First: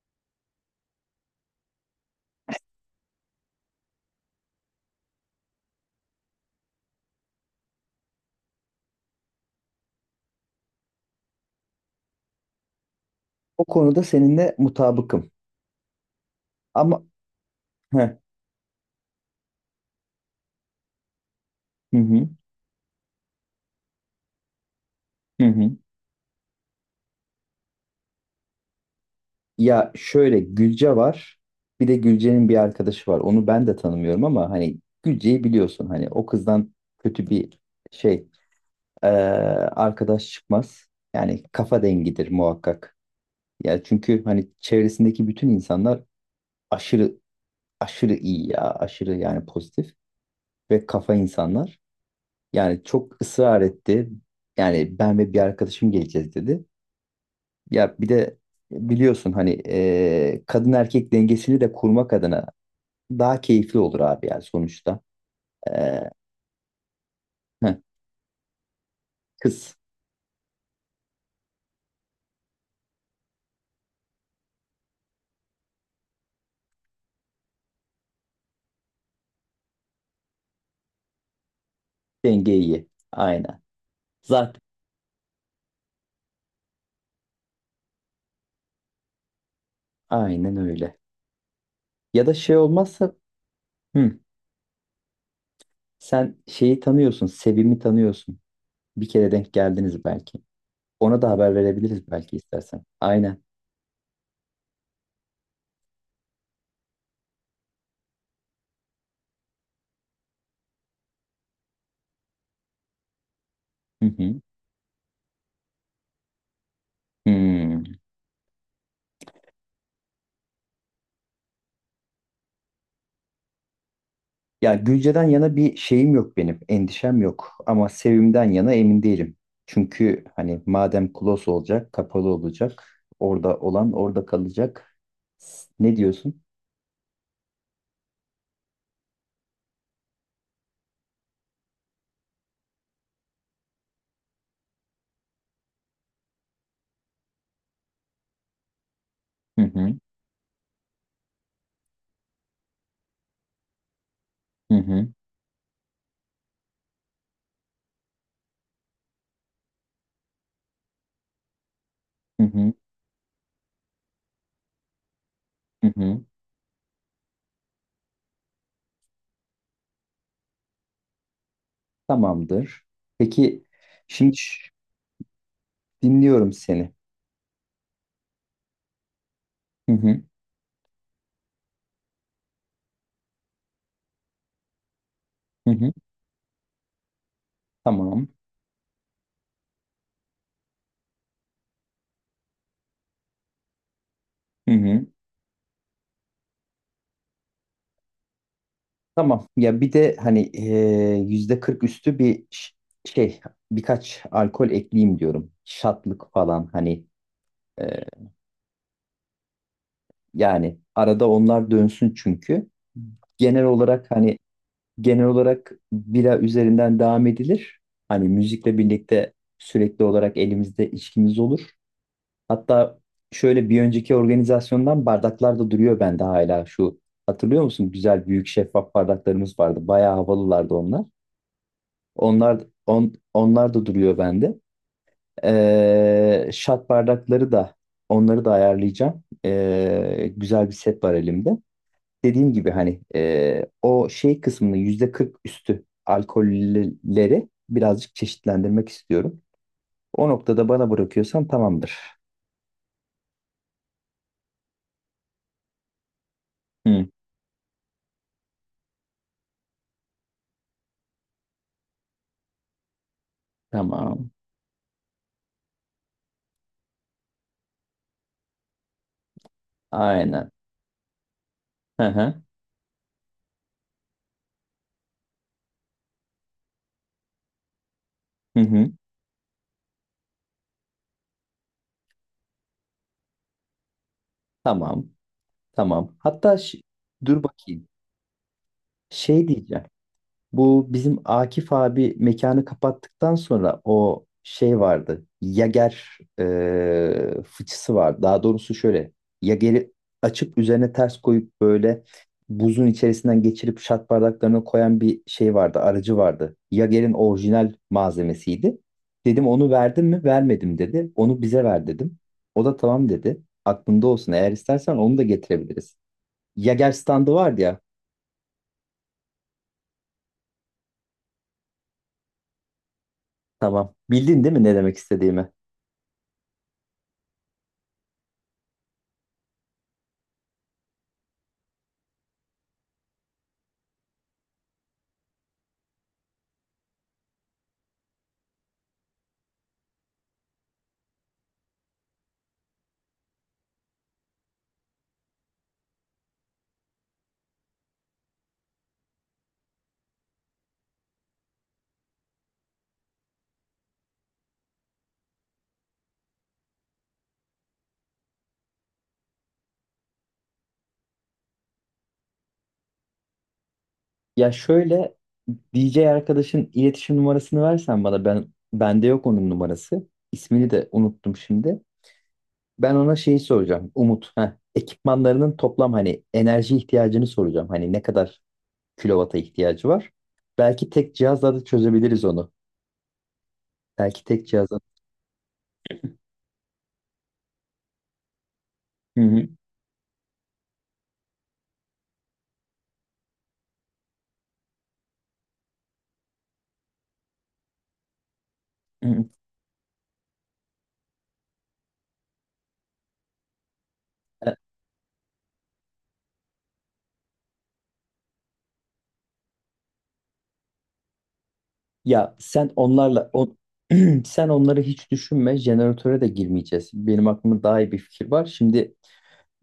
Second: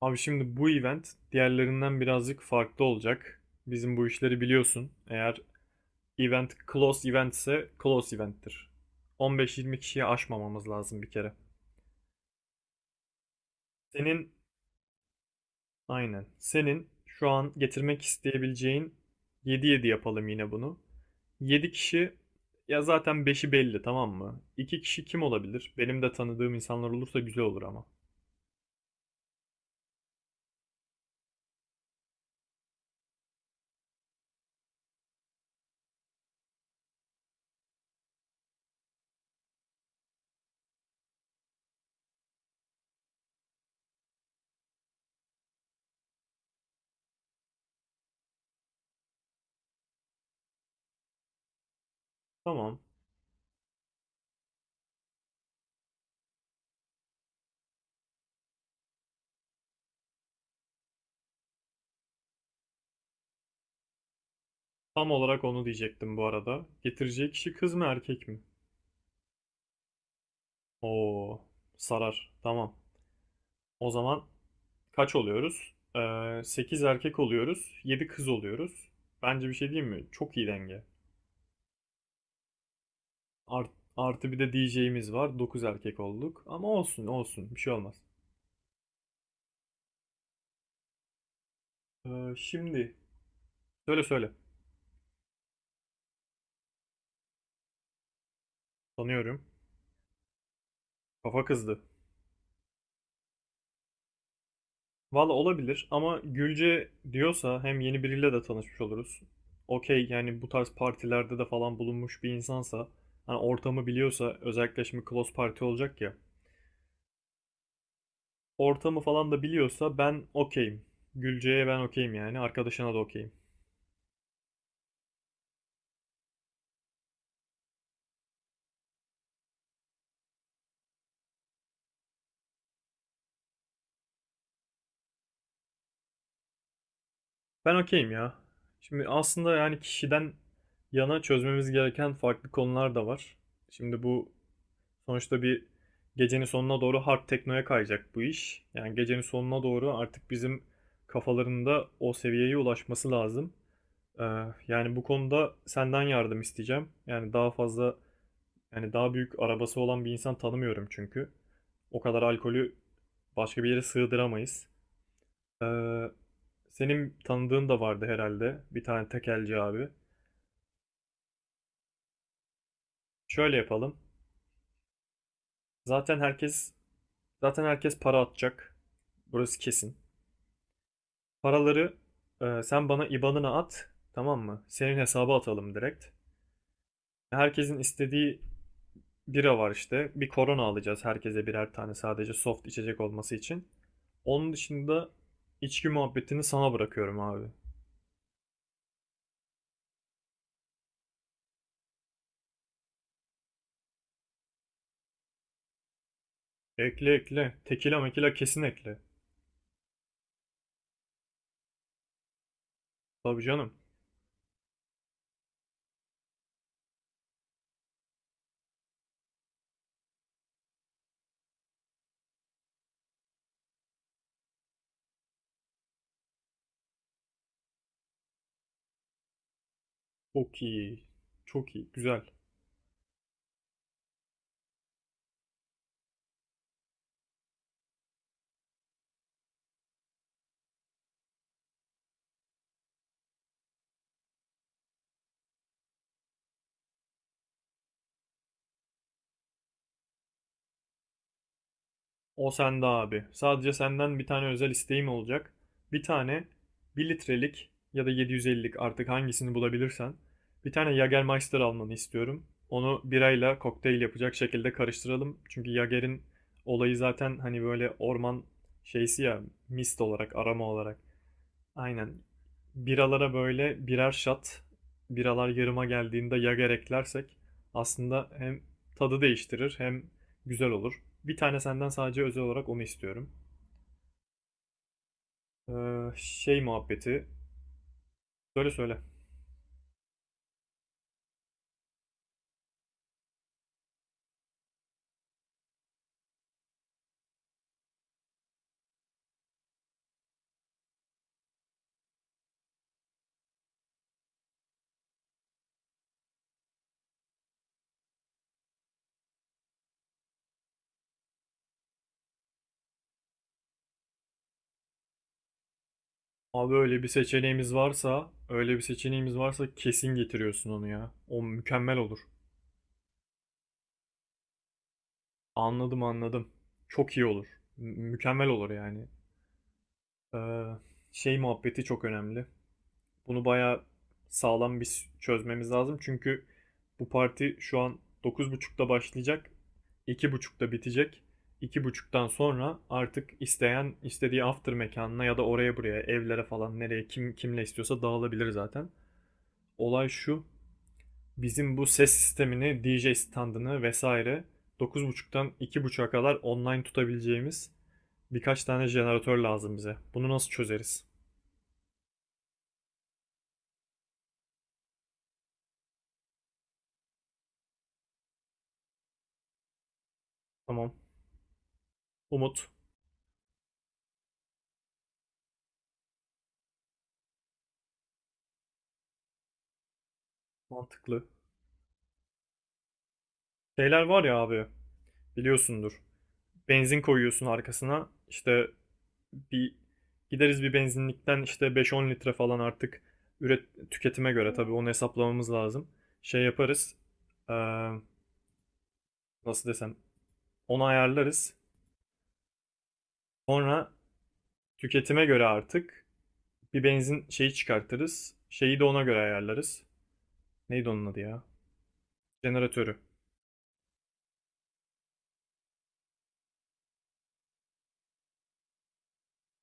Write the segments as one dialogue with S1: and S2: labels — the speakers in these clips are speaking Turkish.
S1: Abi şimdi bu event diğerlerinden birazcık farklı olacak. Bizim bu işleri biliyorsun. Eğer event close event ise close event'tir. 15-20 kişiyi aşmamamız lazım bir kere.
S2: O konuda
S1: Senin
S2: seninle mutabıkım.
S1: aynen. Senin
S2: Ama
S1: şu an getirmek
S2: Heh,
S1: isteyebileceğin 7-7 yapalım yine bunu. 7
S2: hı
S1: kişi
S2: hı,
S1: ya zaten beşi belli, tamam mı? 2 kişi kim
S2: hı hı.
S1: olabilir? Benim de tanıdığım insanlar olursa güzel olur ama.
S2: Ya şöyle Gülce var. Bir de Gülce'nin bir arkadaşı var. Onu ben de tanımıyorum ama hani Gülce'yi biliyorsun. Hani o kızdan kötü bir şey eee, arkadaş çıkmaz. Yani kafa dengidir muhakkak. Ya çünkü hani çevresindeki bütün insanlar aşırı aşırı iyi ya. Aşırı yani pozitif ve kafa insanlar.
S1: Tamam.
S2: Yani çok ısrar etti. Yani ben ve bir arkadaşım geleceğiz dedi. Ya bir de biliyorsun hani kadın erkek dengesini de kurmak adına daha keyifli olur abi yani sonuçta.
S1: Tam olarak onu
S2: E,
S1: diyecektim bu arada. Getireceği kişi kız
S2: heh,
S1: mı erkek mi?
S2: Kız.
S1: Oo, sarar. Tamam. O zaman kaç oluyoruz? 8 erkek oluyoruz. 7 kız oluyoruz. Bence bir şey diyeyim mi? Çok iyi denge.
S2: Denge iyi. Aynen.
S1: Art- artı bir de
S2: Zaten
S1: DJ'miz var. 9 erkek olduk. Ama olsun olsun. Bir şey olmaz.
S2: aynen öyle. Ya
S1: Ee,
S2: da şey
S1: şimdi.
S2: olmazsa
S1: Söyle
S2: hı,
S1: söyle.
S2: sen şeyi tanıyorsun, Sevim'i tanıyorsun. Bir kere
S1: Tanıyorum.
S2: denk geldiniz belki. Ona da
S1: Kafa
S2: haber
S1: kızdı.
S2: verebiliriz belki istersen. Aynen.
S1: Valla olabilir ama Gülce diyorsa hem yeni biriyle de tanışmış oluruz. Okey yani, bu tarz partilerde de falan bulunmuş bir insansa hani ortamı
S2: Hı
S1: biliyorsa,
S2: hı.
S1: özellikle şimdi close party olacak ya.
S2: Hı.
S1: Ortamı falan da biliyorsa ben okeyim. Gülce'ye ben okeyim yani. Arkadaşına da okeyim.
S2: Ya Gülce'den yana bir şeyim yok benim, endişem yok. Ama Sevim'den yana emin değilim. Çünkü hani madem close olacak, kapalı olacak, orada olan orada kalacak. Ne diyorsun?
S1: Ben okeyim ya. Şimdi aslında yani kişiden yana çözmemiz gereken farklı konular da var. Şimdi bu sonuçta bir gecenin sonuna doğru hard teknoya kayacak bu iş. Yani gecenin
S2: Hı
S1: sonuna
S2: hı,
S1: doğru artık bizim kafalarında o seviyeye ulaşması lazım. Ee,
S2: hı
S1: Yani bu
S2: hı,
S1: konuda senden yardım isteyeceğim. Yani daha fazla Yani daha büyük arabası olan bir insan tanımıyorum çünkü. O kadar
S2: hı hı,
S1: alkolü başka bir yere sığdıramayız. Ee,
S2: hı hı.
S1: Senin tanıdığın da vardı herhalde. Bir tane tekelci abi.
S2: Tamamdır.
S1: Şöyle
S2: Peki
S1: yapalım.
S2: şimdi,
S1: Zaten
S2: dinliyorum
S1: herkes
S2: seni.
S1: zaten herkes para atacak. Burası
S2: Hı
S1: kesin.
S2: hı,
S1: Paraları sen bana IBAN'ına at. Tamam mı? Senin hesaba
S2: hı
S1: atalım
S2: hı.
S1: direkt. Herkesin
S2: Tamam.
S1: istediği bira var işte. Bir korona alacağız herkese birer tane, sadece soft içecek olması için. Onun
S2: Hı hı.
S1: dışında içki muhabbetini sana bırakıyorum abi.
S2: Tamam. Ya bir de hani %40 üstü bir şey, birkaç alkol ekleyeyim diyorum. Şatlık falan hani.
S1: Ekle ekle. Tekila mekila kesin ekle.
S2: Yani arada onlar dönsün çünkü.
S1: Tabii
S2: Genel
S1: canım.
S2: olarak hani genel olarak bira üzerinden devam edilir. Hani müzikle birlikte sürekli olarak elimizde içkimiz olur. Hatta şöyle bir önceki organizasyondan bardaklar da duruyor bende hala şu. Hatırlıyor musun? Güzel büyük şeffaf bardaklarımız vardı. Bayağı
S1: Çok
S2: havalılardı
S1: iyi.
S2: onlar.
S1: Çok iyi. Güzel.
S2: Onlar da duruyor bende. Şat bardakları da onları da ayarlayacağım. Güzel bir set var elimde, dediğim gibi hani o şey kısmını yüzde 40 üstü alkolleri birazcık çeşitlendirmek istiyorum. O noktada bana bırakıyorsan tamamdır.
S1: O sende abi. Sadece senden bir tane özel isteğim olacak. Bir tane
S2: Hı,
S1: bir litrelik ya da 750'lik, artık hangisini bulabilirsen. Bir tane Jägermeister almanı istiyorum. Onu birayla kokteyl
S2: tamam.
S1: yapacak şekilde karıştıralım. Çünkü Jäger'in olayı zaten hani böyle orman şeysi ya, mist olarak,
S2: Aynen.
S1: aroma olarak.
S2: Hı
S1: Aynen.
S2: hı.
S1: Biralara böyle birer şat, biralar yarıma geldiğinde yager eklersek aslında hem
S2: Hı hı.
S1: tadı değiştirir hem güzel olur. Bir tane senden sadece özel olarak onu istiyorum.
S2: Tamam.
S1: Ee,
S2: Tamam. Hatta
S1: şey muhabbeti.
S2: dur bakayım.
S1: Söyle söyle.
S2: Şey diyeceğim. Bu bizim Akif abi mekanı kapattıktan sonra o şey vardı. Yager fıçısı var. Daha doğrusu şöyle. Yager'i açıp üzerine ters koyup böyle buzun içerisinden geçirip şat bardaklarına koyan bir şey vardı. Aracı vardı. Yager'in orijinal malzemesiydi. Dedim onu verdin mi? Vermedim dedi. Onu bize ver dedim. O da tamam dedi. Aklında olsun. Eğer istersen onu da getirebiliriz.
S1: Abi
S2: Yager
S1: öyle bir
S2: standı vardı
S1: seçeneğimiz
S2: ya.
S1: varsa, öyle bir seçeneğimiz varsa kesin getiriyorsun onu ya. O mükemmel olur.
S2: Tamam. Bildin değil mi ne demek istediğimi?
S1: Anladım anladım. Çok iyi olur. Mükemmel olur yani. Ee, şey muhabbeti çok önemli. Bunu bayağı sağlam bir çözmemiz lazım. Çünkü bu parti şu an 9.30'da başlayacak. 2.30'da bitecek. 2.30'dan sonra artık isteyen istediği after mekanına ya da oraya buraya, evlere falan, nereye kim kimle istiyorsa dağılabilir zaten. Olay şu. Bizim bu ses sistemini, DJ standını vesaire, 9.30'dan 2.30'a kadar online tutabileceğimiz birkaç tane jeneratör lazım bize. Bunu nasıl çözeriz?
S2: Ya şöyle, DJ arkadaşın iletişim numarasını versen bana, bende yok onun numarası. İsmini de
S1: Tamam.
S2: unuttum şimdi.
S1: Umut.
S2: Ben ona şeyi soracağım. Umut. Ekipmanlarının toplam hani enerji ihtiyacını soracağım. Hani ne kadar kilovata ihtiyacı var? Belki tek
S1: Mantıklı.
S2: cihazla da çözebiliriz onu.
S1: Şeyler
S2: Belki
S1: var ya
S2: tek
S1: abi.
S2: cihazla.
S1: Biliyorsundur. Benzin koyuyorsun arkasına. İşte
S2: Hı hı,
S1: bir gideriz bir benzinlikten, işte 5-10 litre falan, artık üret tüketime göre tabii, onu hesaplamamız lazım. Şey yaparız. Ee,
S2: hı hı.
S1: nasıl desem, onu ayarlarız. Sonra
S2: E,
S1: tüketime göre artık bir benzin şeyi çıkartırız. Şeyi de ona göre ayarlarız. Neydi onun adı ya?
S2: Ya sen
S1: Jeneratörü.
S2: onlarla on, sen onları hiç düşünme. Jeneratöre de girmeyeceğiz. Benim aklımda daha iyi bir fikir var. Şimdi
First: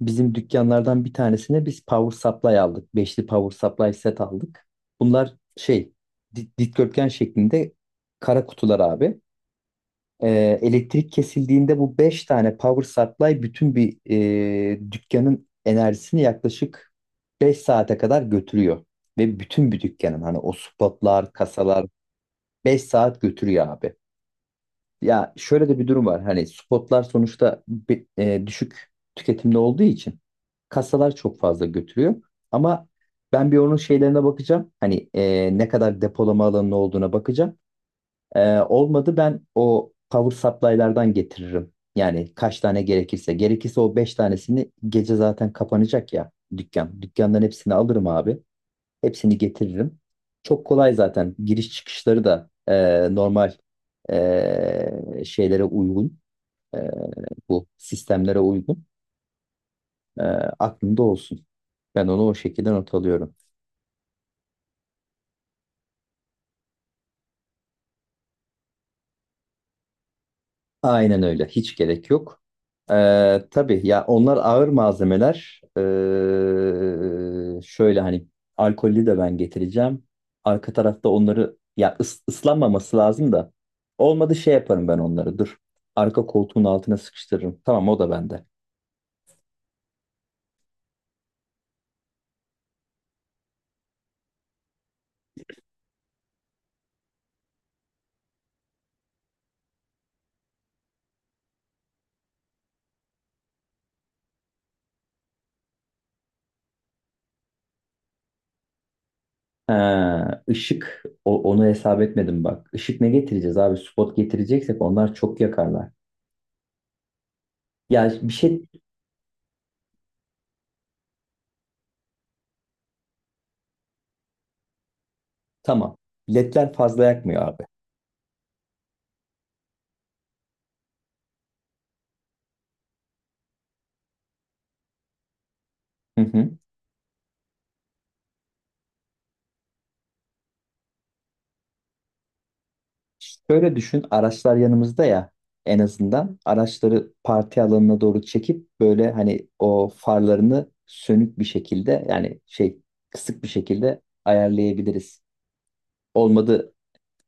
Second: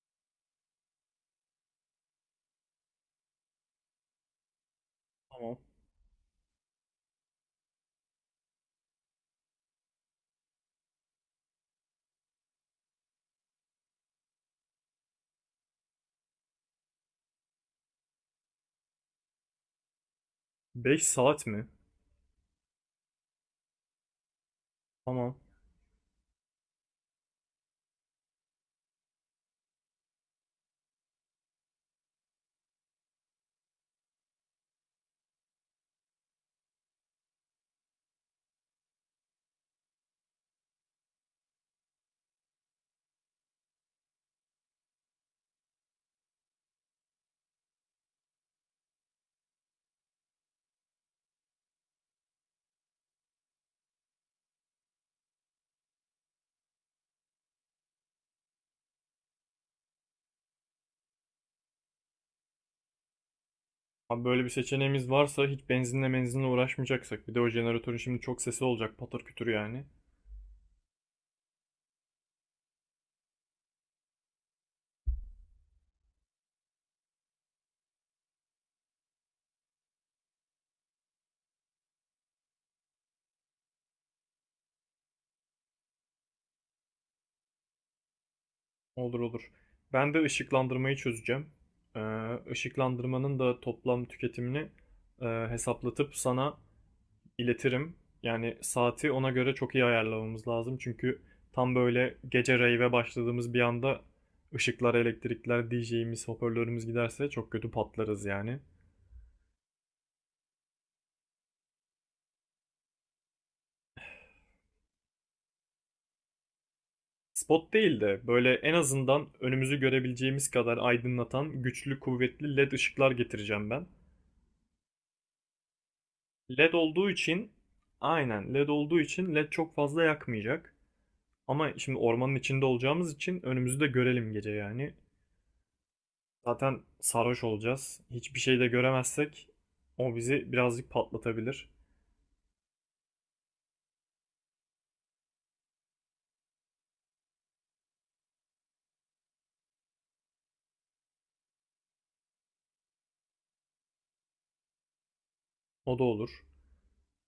S2: bizim dükkanlardan bir tanesine biz power supply aldık. Beşli power supply set aldık. Bunlar
S1: Tamam.
S2: şey dikdörtgen şeklinde kara kutular abi. Elektrik kesildiğinde bu 5 tane power supply bütün bir dükkanın enerjisini yaklaşık 5 saate kadar götürüyor. Ve bütün bir dükkanın hani o
S1: 5
S2: spotlar,
S1: saat mi?
S2: kasalar 5 saat götürüyor abi. Ya
S1: Tamam.
S2: şöyle de bir durum var. Hani spotlar sonuçta düşük tüketimde olduğu için kasalar çok fazla götürüyor. Ama ben bir onun şeylerine bakacağım. Hani ne kadar depolama alanının olduğuna bakacağım. Olmadı ben o power supply'lardan getiririm. Yani kaç tane gerekirse. Gerekirse o 5 tanesini, gece zaten kapanacak ya dükkan. Dükkandan hepsini alırım abi. Hepsini getiririm. Çok kolay zaten. Giriş çıkışları da normal şeylere uygun. e, Bu sistemlere uygun. E, Aklında olsun. Ben onu o şekilde not alıyorum.
S1: Abi böyle bir seçeneğimiz varsa hiç benzinle uğraşmayacaksak. Bir de o jeneratörün şimdi çok sesi olacak, patır kütür yani.
S2: Aynen öyle. Hiç gerek yok. Tabii ya, onlar ağır malzemeler. Şöyle hani alkollü de ben getireceğim. Arka tarafta onları ya ıslanmaması lazım da. Olmadı şey yaparım ben onları. Dur. Arka koltuğun altına sıkıştırırım. Tamam, o da bende.
S1: Olur olur. Ben de ışıklandırmayı çözeceğim. Ee, ışıklandırmanın da toplam tüketimini hesaplatıp sana iletirim. Yani saati ona göre çok iyi ayarlamamız lazım. Çünkü tam böyle gece rave'e başladığımız bir anda ışıklar, elektrikler, DJ'imiz, hoparlörümüz giderse çok kötü patlarız yani.
S2: Ha, ışık, onu hesap etmedim bak. Işık ne getireceğiz abi? Spot getireceksek onlar çok yakarlar.
S1: Spot değil de
S2: Ya bir
S1: böyle
S2: şey,
S1: en azından önümüzü görebileceğimiz kadar aydınlatan, güçlü kuvvetli led ışıklar getireceğim ben.
S2: tamam.
S1: Led
S2: LED'ler fazla
S1: olduğu
S2: yakmıyor
S1: için
S2: abi.
S1: aynen led olduğu için led çok fazla yakmayacak. Ama şimdi ormanın içinde olacağımız için önümüzü de görelim gece yani.
S2: Hı hı.
S1: Zaten sarhoş olacağız. Hiçbir şey de göremezsek o bizi birazcık patlatabilir.
S2: Şöyle düşün, araçlar yanımızda ya, en azından araçları parti alanına doğru çekip böyle hani o farlarını sönük bir şekilde, yani şey, kısık bir şekilde ayarlayabiliriz.
S1: O da olur.
S2: Olmadı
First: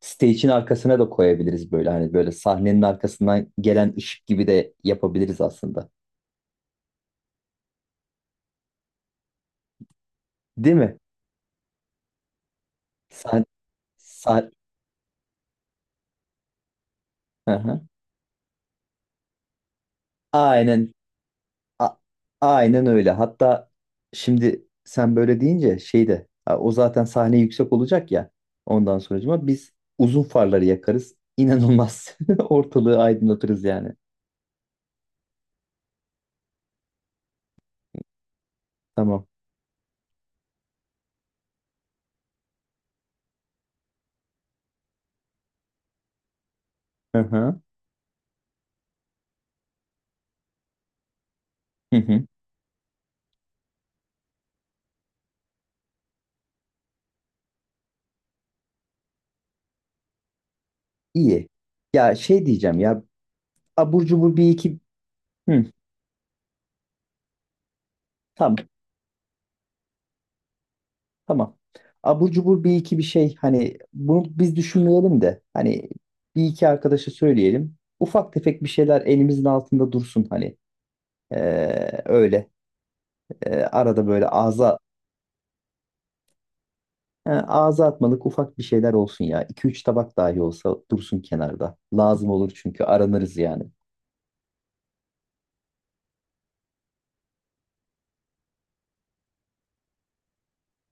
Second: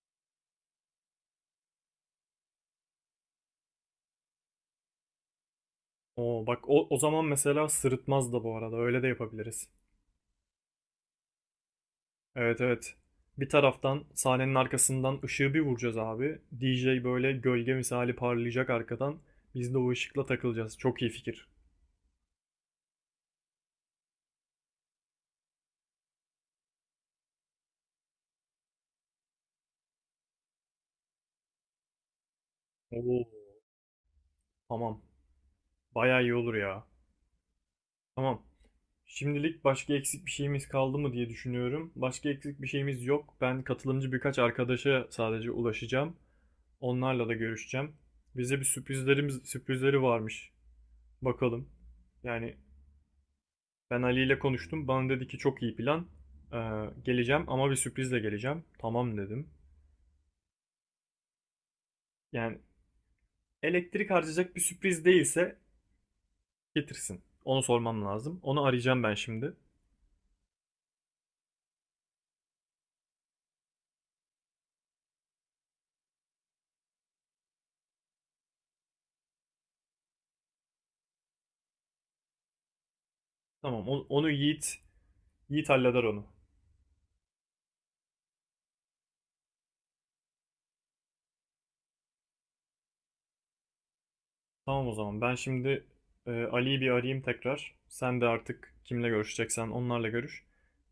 S2: stage'in arkasına da koyabiliriz, böyle hani böyle sahnenin arkasından gelen ışık gibi de yapabiliriz aslında.
S1: O bak, o zaman mesela sırıtmaz da bu arada, öyle de yapabiliriz.
S2: Değil mi?
S1: Evet evet.
S2: Sah
S1: Bir taraftan
S2: sah
S1: sahnenin arkasından ışığı bir vuracağız abi. DJ böyle
S2: Hı
S1: gölge
S2: hı.
S1: misali parlayacak arkadan. Biz de o ışıkla takılacağız.
S2: Aynen
S1: Çok iyi fikir.
S2: A- aynen öyle. Hatta şimdi sen böyle deyince şey de ha, o zaten sahne yüksek olacak ya. Ondan sonracıma biz uzun farları yakarız. İnanılmaz. Ortalığı
S1: Oo.
S2: aydınlatırız yani.
S1: Tamam. Bayağı iyi olur ya. Tamam.
S2: Tamam.
S1: Şimdilik başka eksik bir şeyimiz kaldı mı diye düşünüyorum. Başka eksik bir şeyimiz yok. Ben katılımcı birkaç arkadaşa sadece ulaşacağım.
S2: Hı
S1: Onlarla da
S2: hı.
S1: görüşeceğim. Bize bir sürprizleri varmış. Bakalım.
S2: Hı hı.
S1: Yani ben Ali ile konuştum. Bana dedi ki çok iyi plan. Geleceğim ama bir sürprizle geleceğim. Tamam dedim.
S2: İyi. Ya şey
S1: Yani
S2: diyeceğim ya, abur
S1: elektrik
S2: cubur bir
S1: harcayacak bir
S2: iki,
S1: sürpriz değilse
S2: hı,
S1: getirsin. Onu sormam lazım.
S2: tamam,
S1: Onu arayacağım ben şimdi.
S2: tamam. Abur cubur bir iki bir şey hani, bunu biz düşünmeyelim de hani bir iki arkadaşa söyleyelim. Ufak tefek bir şeyler elimizin altında dursun hani. Öyle.
S1: Tamam, o-
S2: Arada böyle
S1: onu Yiğit, Yiğit halleder onu.
S2: ağza atmalık ufak bir şeyler olsun ya. İki üç tabak dahi olsa dursun kenarda. Lazım olur çünkü aranırız yani.
S1: Tamam o zaman ben şimdi Ali'yi bir arayayım tekrar. Sen de artık kimle görüşeceksen onlarla görüş.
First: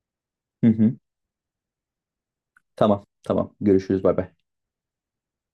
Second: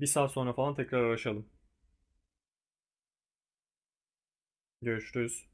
S1: Bir saat sonra
S2: Hı
S1: falan
S2: hı.
S1: tekrar araşalım.
S2: Tamam, tamam. Görüşürüz. Bay bay.
S1: Görüşürüz.